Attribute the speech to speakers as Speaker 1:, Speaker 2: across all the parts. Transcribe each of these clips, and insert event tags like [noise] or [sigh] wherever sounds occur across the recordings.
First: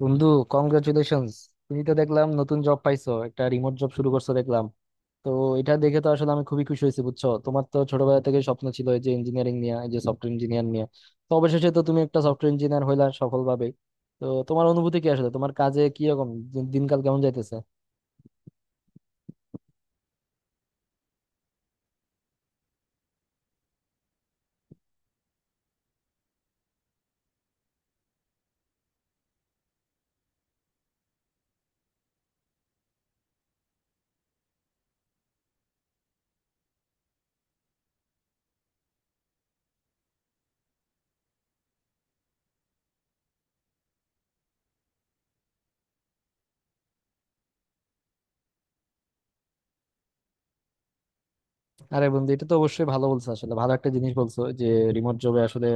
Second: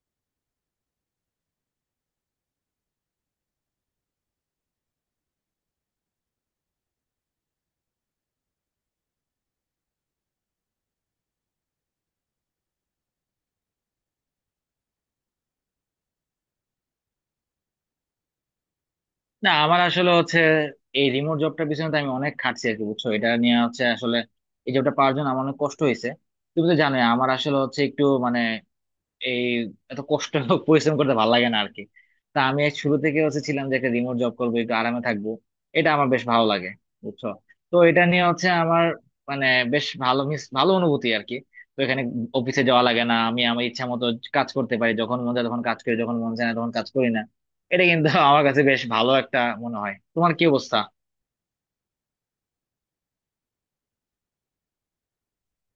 Speaker 1: বন্ধু, কংগ্রাচুলেশনস। তুমি তো দেখলাম নতুন জব পাইছো, একটা রিমোট জব শুরু করছো দেখলাম। তো এটা দেখে তো আসলে আমি খুবই খুশি হয়েছি, বুঝছো। তোমার তো ছোটবেলা থেকে স্বপ্ন ছিল এই যে ইঞ্জিনিয়ারিং নিয়ে, এই যে সফটওয়্যার ইঞ্জিনিয়ার নিয়ে। তো অবশেষে তো তুমি একটা সফটওয়্যার ইঞ্জিনিয়ার হইলা সফলভাবে। তো তোমার অনুভূতি কি আসলে, তোমার কাজে কি রকম, দিনকাল কেমন যাইতেছে?
Speaker 2: না আমার আসলে হচ্ছে এই রিমোট জবটার পিছনে তো আমি অনেক খাটছি আর কি বুঝছো। এটা নিয়ে হচ্ছে আসলে এই জবটা পাওয়ার জন্য আমার অনেক কষ্ট হয়েছে। তুমি তো জানোই আমার আসলে হচ্ছে একটু মানে এই এত কষ্ট পরিশ্রম করতে ভালো লাগে না আর কি। তা আমি এক শুরু থেকে হচ্ছে ছিলাম যে একটা রিমোট জব করবো একটু আরামে থাকবো। এটা আমার বেশ ভালো লাগে বুঝছো। তো এটা নিয়ে হচ্ছে আমার মানে বেশ ভালো মিস ভালো অনুভূতি আর কি। তো এখানে অফিসে যাওয়া লাগে না, আমি আমার ইচ্ছা মতো কাজ করতে পারি, যখন মন চায় তখন কাজ করি, যখন মন চায় না তখন কাজ করি না। এটা কিন্তু আমার কাছে বেশ ভালো একটা মনে হয়। তোমার কি অবস্থা?
Speaker 1: আরে বন্ধু, এটা তো অবশ্যই ভালো বলছো, আসলে ভালো একটা জিনিস বলছো যে রিমোট জবে আসলে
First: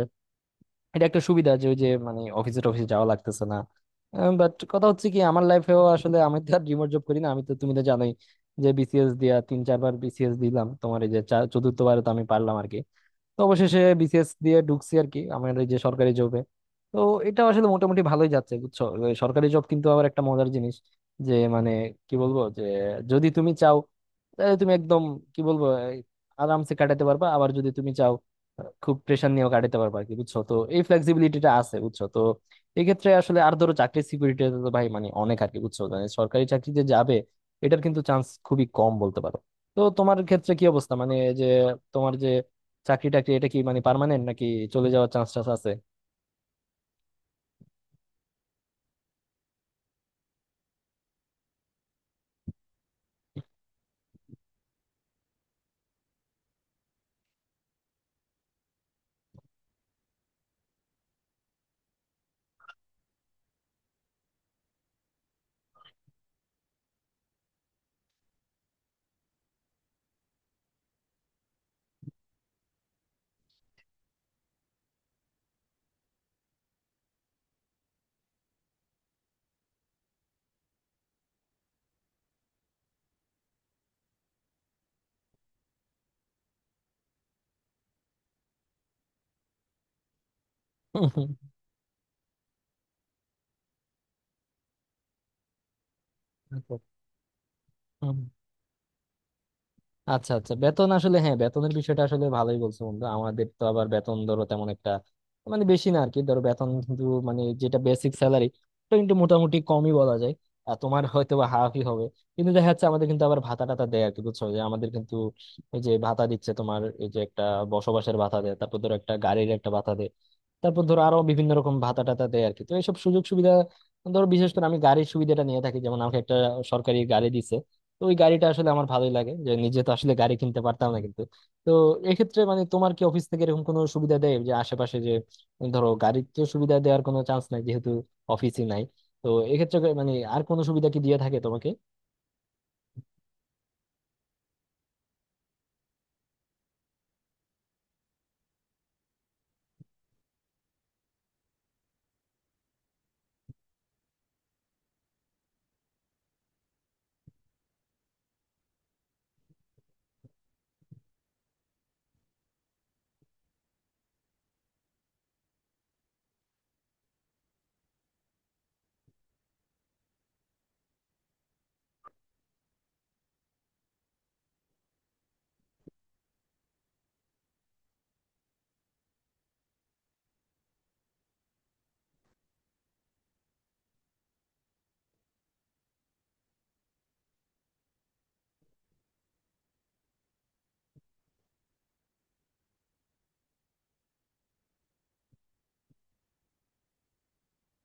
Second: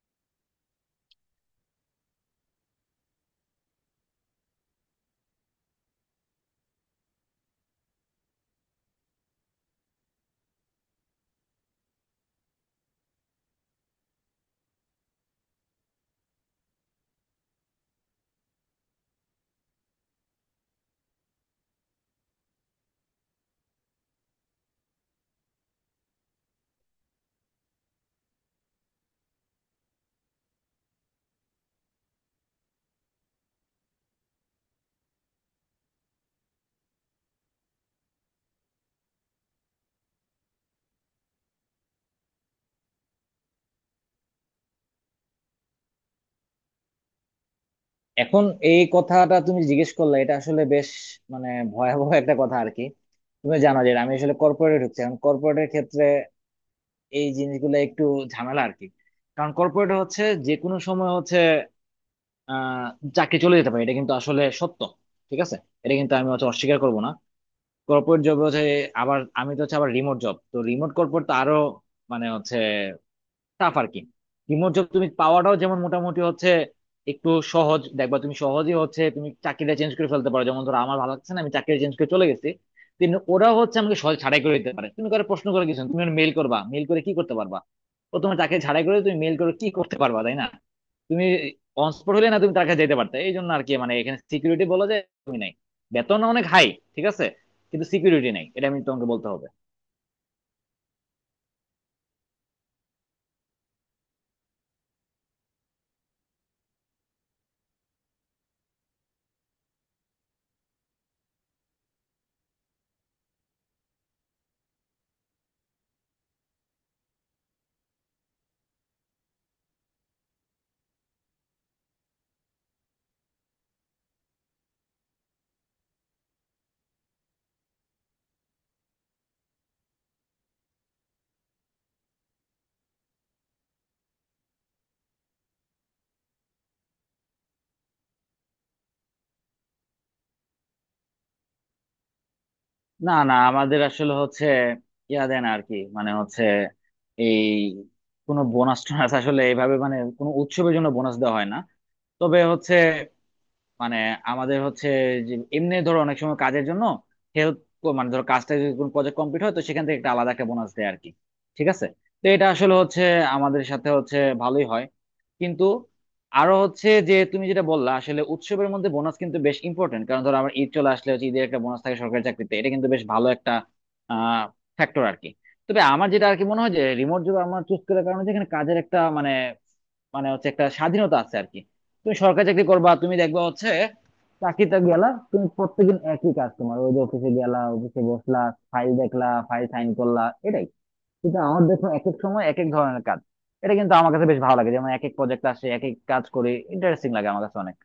Speaker 1: এটা একটা সুবিধা যে ওই যে মানে অফিসে টফিসে যাওয়া লাগতেছে না। বাট কথা হচ্ছে কি, আমার লাইফেও আসলে, আমি তো আর রিমোট জব করি না, আমি তো, তুমি তো জানোই যে বিসিএস দিয়া 3-4 বার বিসিএস দিলাম। তোমার এই যে চতুর্থবারে তো আমি পারলাম আর কি। তো অবশেষে বিসিএস দিয়ে ঢুকছি আর কি আমাদের যে সরকারি জবে। তো এটা আসলে মোটামুটি ভালোই যাচ্ছে, বুঝছো। সরকারি জব কিন্তু আবার একটা মজার জিনিস, যে মানে কি বলবো, যে যদি তুমি চাও তাহলে তুমি একদম, কি বলবো, এই, আরামসে কাটাতে পারবা। আবার যদি তুমি চাও, খুব প্রেশার নিয়েও কাটাতে পারবা আর কি, বুঝছো তো। এই ফ্লেক্সিবিলিটিটা আছে, বুঝছো তো, এক্ষেত্রে আসলে। আর ধরো চাকরির সিকিউরিটি তো ভাই মানে অনেক আর কি, বুঝছো, মানে সরকারি চাকরিতে যাবে, এটার কিন্তু চান্স খুবই কম বলতে পারো। তো তোমার ক্ষেত্রে কি অবস্থা, মানে যে তোমার যে চাকরি টাকরি এটা কি মানে পার্মানেন্ট, নাকি চলে যাওয়ার চান্স টান্স আছে?
Speaker 2: এখন এই কথাটা তুমি জিজ্ঞেস করলে, এটা আসলে বেশ মানে ভয়াবহ একটা কথা আর কি। তুমি জানো যে আমি আসলে কর্পোরেটে ঢুকছি। এখন কর্পোরেটের ক্ষেত্রে এই জিনিসগুলো একটু ঝামেলা আর কি। কারণ কর্পোরেটে হচ্ছে যে কোনো সময় হচ্ছে আহ চাকরি চলে যেতে পারে, এটা কিন্তু আসলে সত্য। ঠিক আছে, এটা কিন্তু আমি হচ্ছে অস্বীকার করবো না। কর্পোরেট জব হচ্ছে, আবার আমি তো হচ্ছে আবার রিমোট জব তো রিমোট কর্পোরেট তো আরো মানে হচ্ছে টাফ আর কি। রিমোট জব তুমি পাওয়াটাও যেমন মোটামুটি হচ্ছে একটু সহজ, দেখবা তুমি সহজেই হচ্ছে তুমি চাকরিটা চেঞ্জ করে ফেলতে পারো। যেমন ধরো আমার ভালো লাগছে না, আমি চাকরি চেঞ্জ করে চলে গেছি। কিন্তু ওরা হচ্ছে আমাকে সহজ ছাড়াই করে দিতে পারে, তুমি করে প্রশ্ন করে কিছু না, তুমি মেল করবা, মেল করে কি করতে পারবা? ও তোমার চাকরি ছাড়াই করে, তুমি মেল করে কি করতে পারবা, তাই না? তুমি অনস্পট হলে না তুমি টাকা যেতে পারতে, এই জন্য আর কি। মানে এখানে সিকিউরিটি বলা যায় তুমি নাই। বেতন অনেক হাই, ঠিক আছে, কিন্তু সিকিউরিটি
Speaker 1: [laughs]
Speaker 2: নাই, এটা আমি তোমাকে বলতে হবে।
Speaker 1: আচ্ছা আচ্ছা, বেতন আসলে হ্যাঁ, বেতনের বিষয়টা আসলে ভালোই বলছো বন্ধু। আমাদের তো আবার বেতন ধরো তেমন একটা, মানে বেশি না আর কি, ধরো বেতন কিন্তু মানে যেটা বেসিক স্যালারি ওটা কিন্তু মোটামুটি কমই বলা যায়, আর তোমার হয়তো বা হাফই হবে। কিন্তু দেখা যাচ্ছে আমাদের কিন্তু আবার ভাতা টাতা দেয় আর কি, বুঝছো। যে আমাদের কিন্তু এই যে ভাতা দিচ্ছে, তোমার এই যে একটা বসবাসের ভাতা দেয়, তারপর ধরো একটা গাড়ির একটা ভাতা দেয়, তারপর ধরো আরো বিভিন্ন রকম ভাতা টাতা দেয় আর কি। তো এইসব সুযোগ সুবিধা, ধরো বিশেষ করে আমি গাড়ির সুবিধাটা নিয়ে থাকি, যেমন আমাকে একটা সরকারি গাড়ি দিচ্ছে। তো ওই গাড়িটা আসলে আমার ভালোই লাগে, যে নিজে তো আসলে গাড়ি কিনতে পারতাম না, কিন্তু। তো এক্ষেত্রে মানে তোমার কি অফিস থেকে এরকম কোনো সুবিধা দেয় যে আশেপাশে যে, ধরো গাড়ির তো সুবিধা দেওয়ার কোনো চান্স নাই যেহেতু অফিসই নাই, তো এক্ষেত্রে মানে আর কোনো সুবিধা কি দিয়ে থাকে তোমাকে?
Speaker 2: না না, আমাদের আসলে হচ্ছে ইয়া দেন আর কি। মানে হচ্ছে এই কোনো বোনাস টোনাস আসলে এইভাবে মানে কোনো উৎসবের জন্য বোনাস দেওয়া হয় না। তবে হচ্ছে মানে আমাদের হচ্ছে যে এমনি ধরো অনেক সময় কাজের জন্য হেল্প মানে ধরো কাজটা যদি কোনো প্রজেক্ট কমপ্লিট হয় তো সেখান থেকে একটা আলাদা একটা বোনাস দেয় আর কি। ঠিক আছে, তো এটা আসলে হচ্ছে আমাদের সাথে হচ্ছে ভালোই হয়। কিন্তু আরো হচ্ছে, যে তুমি যেটা বললা আসলে উৎসবের মধ্যে বোনাস কিন্তু বেশ ইম্পর্টেন্ট। কারণ ধরো আমার ঈদ চলে আসলে হচ্ছে ঈদের একটা বোনাস থাকে সরকারি চাকরিতে, এটা কিন্তু বেশ ভালো একটা আহ ফ্যাক্টর আর কি। তবে আমার যেটা আর কি মনে হয় যে রিমোট জব আমার চুজ করার কারণে হচ্ছে এখানে কাজের একটা মানে মানে হচ্ছে একটা স্বাধীনতা আছে আর কি। তুমি সরকারি চাকরি করবা, তুমি দেখবা হচ্ছে চাকরিতে গেলা, তুমি প্রত্যেকদিন একই কাজ, তোমার ওই যে অফিসে গেলা, অফিসে বসলা, ফাইল দেখলা, ফাইল সাইন করলা, এটাই। কিন্তু আমার দেখুন এক এক সময় এক এক ধরনের কাজ। এটা কিন্তু আমার কাছে বেশ ভালো লাগে, যেমন এক এক প্রজেক্ট আসে, এক এক কাজ করে ইন্টারেস্টিং লাগে আমার কাছে অনেক।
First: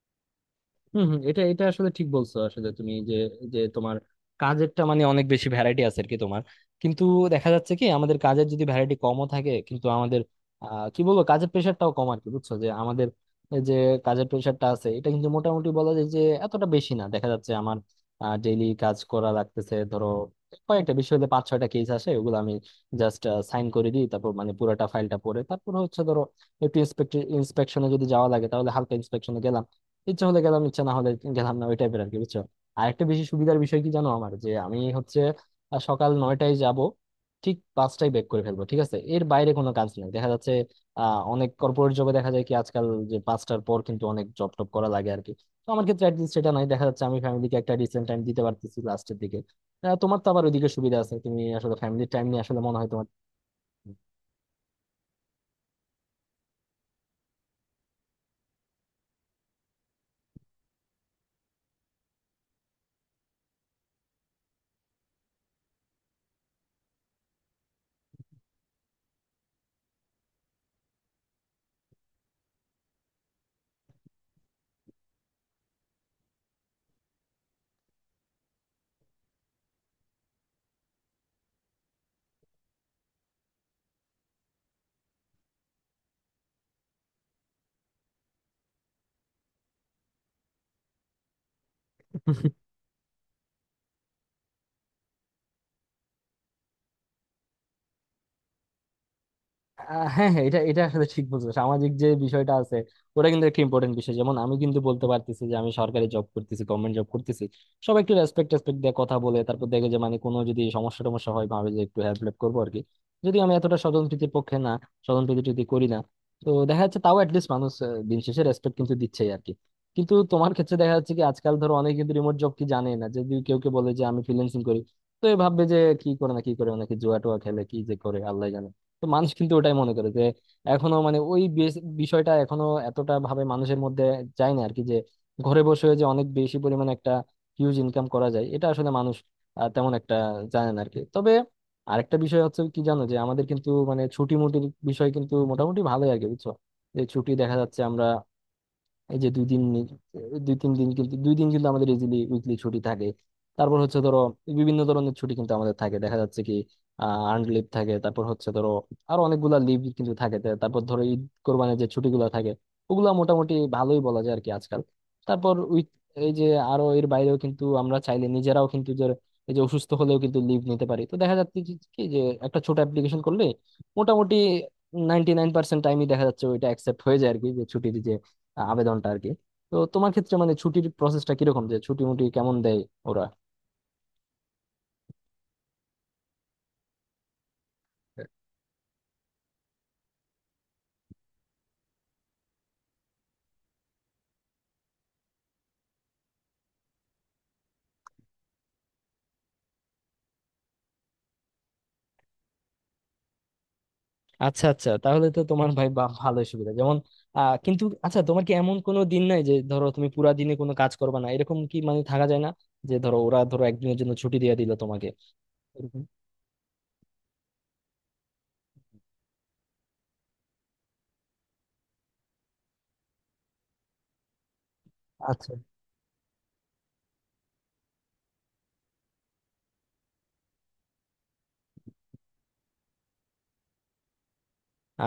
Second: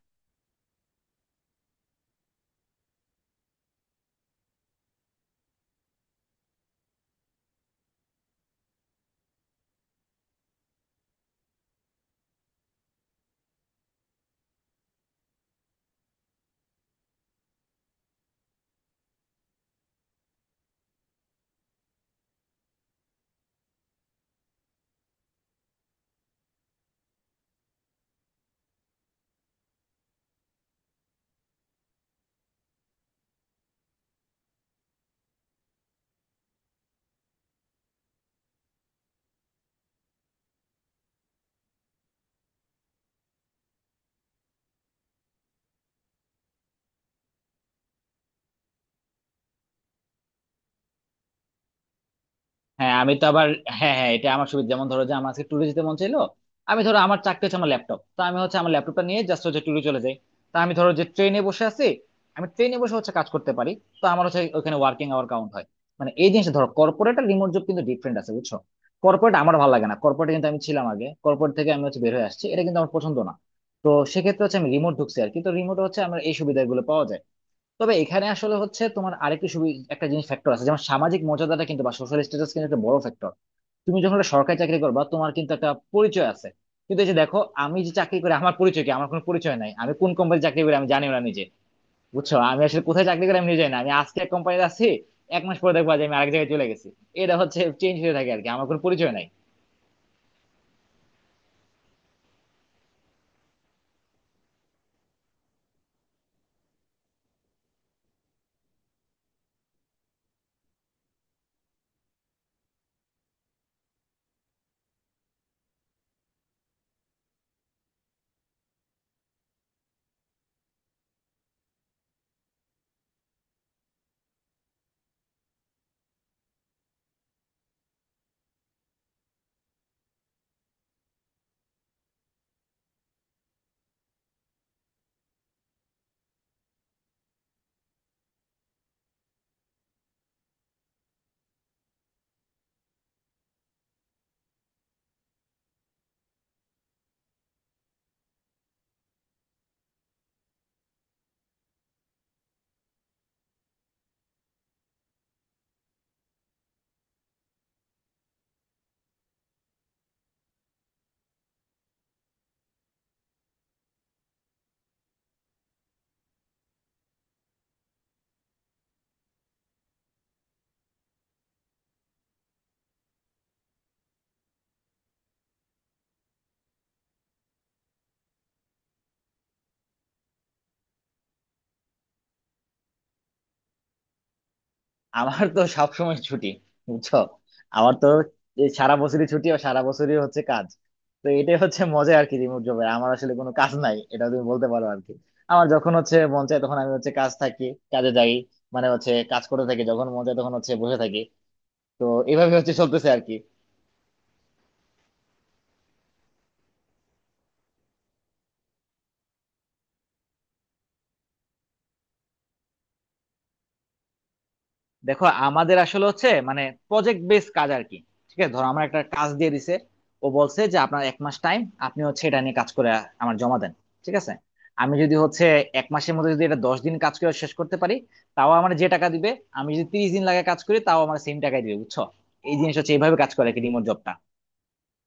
Speaker 1: হম হম, এটা এটা আসলে ঠিক বলছো। আসলে তুমি যে, যে তোমার কাজেরটা মানে অনেক বেশি ভ্যারাইটি আছে আর কি তোমার। কিন্তু দেখা যাচ্ছে কি আমাদের কাজের যদি ভ্যারাইটি কমও থাকে, কিন্তু আমাদের কি বলবো, কাজের প্রেশারটাও কম আর কি, বুঝছো। যে আমাদের এই যে কাজের প্রেশারটা আছে, এটা কিন্তু মোটামুটি বলা যায় যে এতটা বেশি না। দেখা যাচ্ছে আমার ডেইলি কাজ করা লাগতেছে, ধরো কয়েকটা বিষয় হলে 5-6টা কেস আসে, ওগুলো আমি জাস্ট সাইন করে দিই। তারপর মানে পুরোটা ফাইলটা পড়ে, তারপর হচ্ছে ধরো একটু ইন্সপেক্ট, ইন্সপেকশনে যদি যাওয়া লাগে তাহলে হালকা, ইচ্ছা হলে গেলাম ইচ্ছা না হলে গেলাম না, ওই টাইপের আর কি, বুঝছো। আর একটা বেশি সুবিধার বিষয় কি জানো আমার, যে আমি হচ্ছে সকাল 9টায় যাব, ঠিক 5টায় ব্রেক করে ফেলবো, ঠিক আছে, এর বাইরে কোনো কাজ নেই দেখা যাচ্ছে। অনেক কর্পোরেট জবে দেখা যায় কি আজকাল, যে 5টার পর কিন্তু অনেক জব টপ করা লাগে আর কি। তো আমার ক্ষেত্রে অ্যাটলিস্ট সেটা নাই দেখা যাচ্ছে, আমি ফ্যামিলিকে একটা ডিসেন্ট টাইম দিতে পারতেছি লাস্টের দিকে। তোমার তো আবার ওইদিকে সুবিধা আছে, তুমি আসলে ফ্যামিলির টাইম নিয়ে আসলে মনে হয়
Speaker 2: হ্যাঁ
Speaker 1: তোমার।
Speaker 2: আমি তো আবার, হ্যাঁ হ্যাঁ এটা আমার সুবিধা। যেমন ধরো যে আমার আজকে ট্যুরে যেতে মন চাইলো, আমি ধরো আমার চাকরি হচ্ছে আমার ল্যাপটপ তো আমি হচ্ছে আমার ল্যাপটপটা নিয়ে জাস্ট হচ্ছে ট্যুরে চলে যাই। তা আমি ধরো যে ট্রেনে বসে আছি, আমি ট্রেনে বসে হচ্ছে কাজ করতে পারি, তো আমার হচ্ছে ওখানে ওয়ার্কিং আওয়ার কাউন্ট হয়। মানে এই জিনিসটা ধরো কর্পোরেট আর রিমোট জব কিন্তু ডিফারেন্ট আছে, বুঝছো। কর্পোরেট আমার ভালো লাগে না, কর্পোরেট কিন্তু আমি ছিলাম আগে, কর্পোরেট থেকে আমি হচ্ছে বের হয়ে আসছি, এটা কিন্তু আমার পছন্দ না। তো সেক্ষেত্রে হচ্ছে আমি রিমোট ঢুকছি আর কি, তো রিমোট হচ্ছে আমার এই সুবিধাগুলো পাওয়া যায়। তবে এখানে আসলে হচ্ছে তোমার আরেকটা একটা জিনিস ফ্যাক্টর আছে, যেমন সামাজিক মর্যাদাটা কিন্তু বা সোশ্যাল স্ট্যাটাস কিন্তু একটা বড় ফ্যাক্টর। তুমি যখন একটা সরকারি চাকরি করবা তোমার কিন্তু একটা পরিচয় আছে। কিন্তু এই যে দেখো আমি যে চাকরি করি আমার পরিচয় কি? আমার কোনো পরিচয় নাই, আমি কোন কোম্পানি চাকরি করি আমি জানি না নিজে। বুঝছো, আমি আসলে কোথায় চাকরি করি আমি নিজে জানি না। আমি আজকে এক কোম্পানিতে আছি, 1 মাস পরে দেখবো যে আমি আরেক জায়গায় চলে গেছি। এটা হচ্ছে চেঞ্জ হয়ে থাকে আর কি, আমার কোনো পরিচয় নাই।
Speaker 1: হ্যাঁ হ্যাঁ, এটা এটা আসলে ঠিক বলছো, সামাজিক যে বিষয়টা আছে ওটা কিন্তু একটা ইম্পর্টেন্ট বিষয়। যেমন আমি কিন্তু বলতে পারতেছি যে আমি সরকারি জব করতেছি, গভর্নমেন্ট জব করতেছি, সবাই একটু রেসপেক্ট রেসপেক্ট দিয়ে কথা বলে। তারপর দেখে যে মানে কোনো যদি সমস্যা টমস্যা হয় ভাবে যে একটু হেল্প হেল্প করবো আর কি। যদি আমি এতটা স্বজনপ্রীতির পক্ষে না, স্বজনপ্রীতি যদি করি না, তো দেখা যাচ্ছে তাও অ্যাটলিস্ট মানুষ দিন শেষে রেসপেক্ট কিন্তু দিচ্ছেই আর কি। কিন্তু তোমার ক্ষেত্রে দেখা যাচ্ছে কি, আজকাল ধরো অনেকে কিন্তু রিমোট জব কি জানে না। যদি কেউ কে বলে যে আমি ফ্রিল্যান্সিং করি, তো এ ভাববে যে কি করে, না কি করে, নাকি জুয়া টুয়া খেলে, কি যে করে আল্লাহ জানে। তো মানুষ কিন্তু ওটাই মনে করে, যে এখনো মানে ওই বিষয়টা এখনো এতটা ভাবে মানুষের মধ্যে যায় না আর কি। যে ঘরে বসে যে অনেক বেশি পরিমাণে একটা হিউজ ইনকাম করা যায়, এটা আসলে মানুষ তেমন একটা জানে না আর কি। তবে আরেকটা বিষয় হচ্ছে কি জানো, যে আমাদের কিন্তু মানে ছুটি মুটির বিষয় কিন্তু মোটামুটি ভালোই আর কি, বুঝছো। যে ছুটি দেখা যাচ্ছে আমরা এই যে 2-3 দিন, কিন্তু 2 দিন কিন্তু আমাদের ইজিলি উইকলি ছুটি থাকে। তারপর হচ্ছে ধরো বিভিন্ন ধরনের ছুটি কিন্তু আমাদের থাকে, দেখা যাচ্ছে কি আর্নড লিভ থাকে, তারপর হচ্ছে ধরো আরো অনেকগুলা লিভ কিন্তু থাকে। তারপর ধরো ঈদ কোরবানির যে ছুটিগুলো থাকে, ওগুলা মোটামুটি ভালোই বলা যায় আর কি আজকাল। তারপর উইক, এই যে আরো এর বাইরেও কিন্তু আমরা চাইলে নিজেরাও কিন্তু যে এই যে অসুস্থ হলেও কিন্তু লিভ নিতে পারি। তো দেখা যাচ্ছে কি, কি যে একটা ছোট অ্যাপ্লিকেশন করলে মোটামুটি 99% টাইমই দেখা যাচ্ছে ওইটা অ্যাকসেপ্ট হয়ে যায় আর কি, যে ছুটির আবেদনটা আর কি। তো তোমার ক্ষেত্রে মানে ছুটির প্রসেসটা কিরকম, যে ছুটি মুটি কেমন দেয় ওরা?
Speaker 2: আমার তো সবসময় ছুটি, বুঝছো। আমার তো এই সারা বছরই ছুটি আর সারা বছরই হচ্ছে কাজ। তো এটাই হচ্ছে মজা আর কি, রিমোট জবে আমার আসলে কোনো কাজ নাই, এটা তুমি বলতে পারো আর কি। আমার যখন হচ্ছে মন চায় তখন আমি হচ্ছে কাজ থাকি, কাজে যাই, মানে হচ্ছে কাজ করতে থাকি, যখন মন চায় তখন হচ্ছে বসে থাকি। তো এইভাবে হচ্ছে চলতেছে আর কি।
Speaker 1: আচ্ছা আচ্ছা, তাহলে তো তোমার ভাই বা ভালোই সুবিধা যেমন। কিন্তু আচ্ছা, তোমার কি এমন কোনো দিন নাই যে ধরো তুমি পুরা দিনে কোনো কাজ করবে না, এরকম কি মানে থাকা যায় না, যে ধরো ওরা ধরো একদিনের জন্য ছুটি দিয়ে দিল তোমাকে
Speaker 2: দেখো আমাদের
Speaker 1: এরকম?
Speaker 2: আসলে হচ্ছে মানে প্রজেক্ট বেস কাজ আর কি। ঠিক আছে, ধরো আমার একটা কাজ দিয়ে দিছে, ও বলছে যে আপনার 1 মাস টাইম, আপনি হচ্ছে এটা নিয়ে কাজ করে আমার জমা দেন। ঠিক আছে, আমি যদি হচ্ছে
Speaker 1: আচ্ছা।
Speaker 2: 1 মাসের মধ্যে যদি এটা 10 দিন কাজ করে শেষ করতে পারি তাও আমার যে টাকা দিবে, আমি যদি 30 দিন লাগে কাজ করি তাও আমার সেম টাকাই দিবে, বুঝছো। এই জিনিস হচ্ছে এইভাবে কাজ করে আর কি রিমোট জবটা।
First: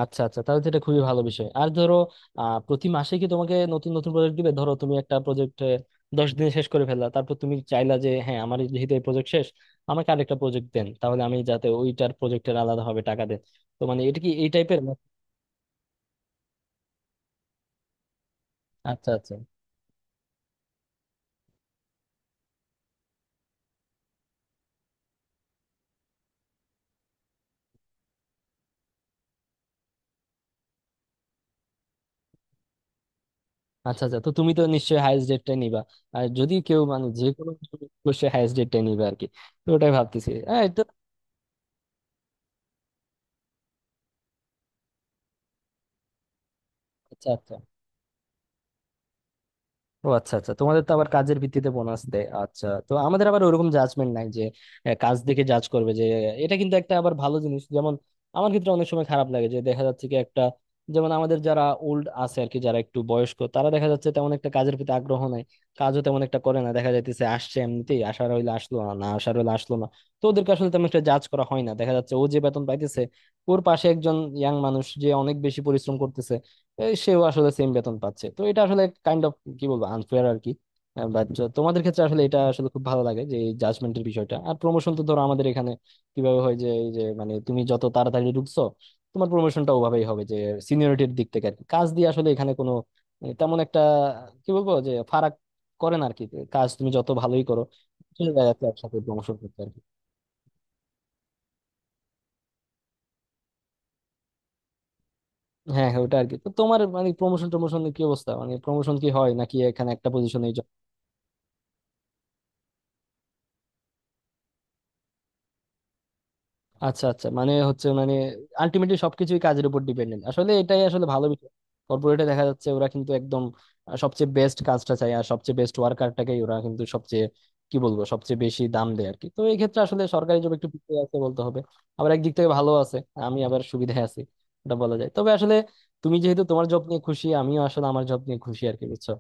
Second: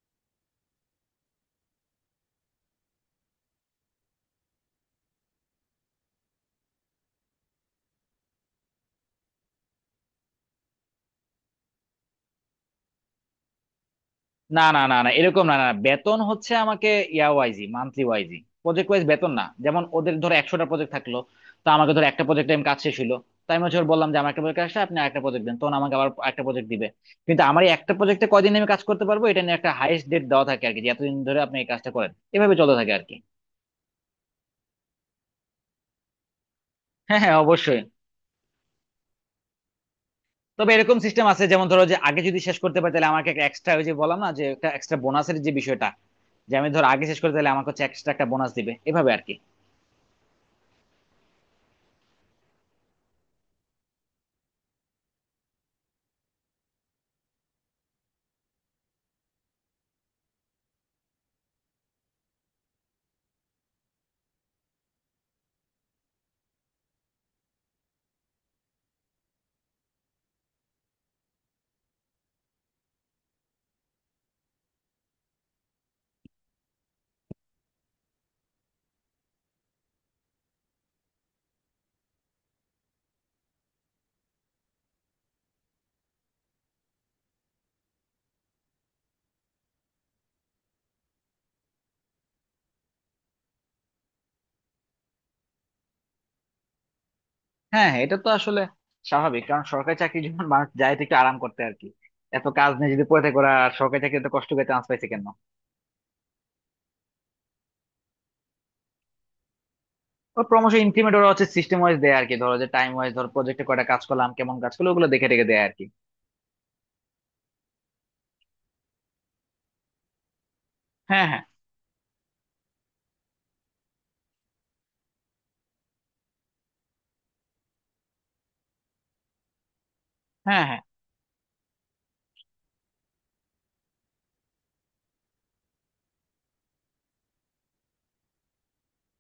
Speaker 1: আচ্ছা আচ্ছা, তাহলে তো এটা খুবই ভালো বিষয়। আর ধরো প্রতি মাসে কি তোমাকে নতুন নতুন প্রজেক্ট দিবে? ধরো তুমি একটা প্রজেক্ট 10 দিনে শেষ করে ফেললা, তারপর তুমি চাইলা যে হ্যাঁ আমার যেহেতু এই প্রজেক্ট শেষ, আমাকে আরেকটা প্রজেক্ট দেন, তাহলে আমি যাতে ওইটার প্রজেক্টের আলাদাভাবে টাকা দেন। তো মানে এটা কি এই
Speaker 2: না
Speaker 1: টাইপের?
Speaker 2: না না না, এরকম না, না না। বেতন হচ্ছে আমাকে year wise monthly wise, project wise
Speaker 1: আচ্ছা
Speaker 2: বেতন
Speaker 1: আচ্ছা।
Speaker 2: না। যেমন ওদের ধরো 100টা প্রজেক্ট থাকলো, তো আমাকে ধরো একটা প্রজেক্ট টাইম কাজ শেষ হলো, তাই আমি হচ্ছে ওর বললাম যে আমার একটা প্রজেক্ট আসলে আপনি একটা প্রজেক্ট দেন, তখন আমাকে আবার একটা প্রজেক্ট দিবে। কিন্তু আমার এই একটা প্রজেক্টে কয়দিন আমি কাজ করতে পারবো এটা নিয়ে একটা হাইয়েস্ট ডেট দেওয়া থাকে আর কি, যে এতদিন ধরে আপনি এই কাজটা করেন, এভাবে চলতে থাকে আর কি।
Speaker 1: আচ্ছা আচ্ছা, তো তুমি তো নিশ্চয়ই হায়েস্ট ডেটটাই নিবা, আর যদি কেউ মানে
Speaker 2: হ্যাঁ
Speaker 1: যে
Speaker 2: হ্যাঁ
Speaker 1: কোনো,
Speaker 2: অবশ্যই।
Speaker 1: অবশ্যই হায়েস্ট ডেটটাই নিবে আর কি। তো ওটাই ভাবতেছি, হ্যাঁ
Speaker 2: তবে
Speaker 1: এটা।
Speaker 2: এরকম সিস্টেম আছে, যেমন ধরো যে আগে যদি শেষ করতে পারি তাহলে আমাকে একটা এক্সট্রা ওই যে বললাম না যে একটা এক্সট্রা বোনাসের যে বিষয়টা, যে আমি ধরো আগে শেষ
Speaker 1: আচ্ছা
Speaker 2: করতে তাহলে
Speaker 1: আচ্ছা,
Speaker 2: আমাকে হচ্ছে এক্সট্রা একটা বোনাস দিবে এভাবে আর কি।
Speaker 1: ও আচ্ছা আচ্ছা, তোমাদের তো আবার কাজের ভিত্তিতে বোনাস দেয়। আচ্ছা, তো আমাদের আবার ওরকম জাজমেন্ট নাই যে কাজ দেখে জাজ করবে, যে এটা কিন্তু একটা আবার ভালো জিনিস। যেমন আমার ক্ষেত্রে অনেক সময় খারাপ লাগে, যে দেখা যাচ্ছে কি একটা, যেমন আমাদের যারা ওল্ড আছে আর কি, যারা একটু বয়স্ক, তারা দেখা যাচ্ছে তেমন একটা কাজের প্রতি আগ্রহ নাই, কাজও তেমন একটা করে না। দেখা যাইতেছে আসছে এমনিতেই, আসার হইলে আসলো, না না আসার হইলে আসলো না। তো ওদেরকে আসলে তেমন একটা জাজ করা হয় না, দেখা যাচ্ছে ও যে বেতন পাইতেছে, ওর পাশে একজন ইয়াং মানুষ যে অনেক বেশি পরিশ্রম করতেছে, এই সেও আসলে সেম বেতন পাচ্ছে। তো এটা আসলে কাইন্ড অফ, কি বলবো, আনফেয়ার আর কি। বাট তোমাদের ক্ষেত্রে আসলে এটা আসলে খুব ভালো লাগে, যে এই জাজমেন্টের বিষয়টা। আর প্রমোশন তো ধরো আমাদের এখানে কিভাবে হয়, যে এই যে মানে তুমি যত তাড়াতাড়ি ঢুকছো তোমার প্রমোশনটা ওভাবেই হবে, যে সিনিয়রিটির দিক থেকে আর কি। কাজ দিয়ে আসলে এখানে কোনো তেমন একটা, কি বলবো, যে ফারাক করে না আর কি। কাজ তুমি যত ভালোই করো
Speaker 2: হ্যাঁ হ্যাঁ, এটা তো
Speaker 1: চলে যায় আর
Speaker 2: আসলে
Speaker 1: কি একসাথে প্রমোশন
Speaker 2: স্বাভাবিক,
Speaker 1: করতে
Speaker 2: কারণ
Speaker 1: আর কি।
Speaker 2: সরকারি চাকরি যখন মানুষ যায় তো একটু আরাম করতে আর কি। এত কাজ নিয়ে যদি পড়ে থাকে ওরা, আর সরকারি চাকরি এত কষ্ট করে চান্স পাইছে কেন?
Speaker 1: হ্যাঁ হ্যাঁ, ওটা আর কি। তো তোমার মানে প্রমোশন টমোশন কি অবস্থা, মানে প্রমোশন কি হয় নাকি এখানে একটা
Speaker 2: ও,
Speaker 1: পজিশনে?
Speaker 2: প্রমোশন ইনক্রিমেন্ট ওরা হচ্ছে সিস্টেম ওয়াইজ দেয় আর কি, ধরো যে টাইম ওয়াইজ, ধরো প্রজেক্টে কয়টা কাজ করলাম, কেমন কাজ করলো, ওগুলো দেখে রেখে দেয় আর কি।
Speaker 1: আচ্ছা আচ্ছা, মানে হচ্ছে মানে আলটিমেটলি সবকিছুই কাজের উপর ডিপেন্ডেন্ট আসলে, এটাই আসলে ভালো
Speaker 2: হ্যাঁ হ্যাঁ।
Speaker 1: বিষয়। কর্পোরেটে দেখা যাচ্ছে ওরা কিন্তু একদম সবচেয়ে বেস্ট কাজটা চায়, আর সবচেয়ে বেস্ট ওয়ার্কারটাকেই ওরা কিন্তু সবচেয়ে, কি বলবো, সবচেয়ে বেশি দাম দেয় আর কি। তো এই ক্ষেত্রে আসলে সরকারি জব
Speaker 2: হ্যাঁ
Speaker 1: একটু
Speaker 2: হ্যাঁ
Speaker 1: পিছিয়ে আছে বলতে হবে। আবার একদিক থেকে ভালো আছে, আমি আবার সুবিধায় আছি এটা বলা যায়। তবে আসলে তুমি যেহেতু তোমার জব নিয়ে খুশি, আমিও আসলে আমার জব নিয়ে খুশি আর কি, বুঝছো।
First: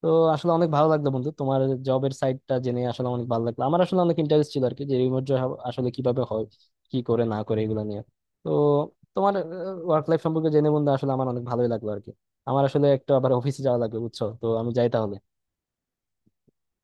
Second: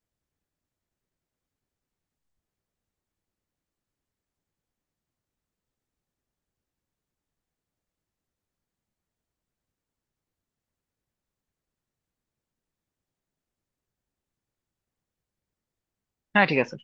Speaker 1: তো আসলে অনেক ভালো লাগলো বন্ধু তোমার জবের সাইডটা জেনে, আসলে অনেক ভালো লাগলো। আমার আসলে অনেক ইন্টারেস্ট ছিল আর কি, যে রিমোট জব আসলে কিভাবে হয়, কি করে না করে, এগুলো নিয়ে। তো তোমার ওয়ার্ক লাইফ সম্পর্কে জেনে বন্ধু আসলে আমার অনেক ভালোই লাগলো আর কি। আমার আসলে একটা আবার অফিসে যাওয়া লাগবে, বুঝছো তো, আমি যাই তাহলে।
Speaker 2: হ্যাঁ, ঠিক আছে।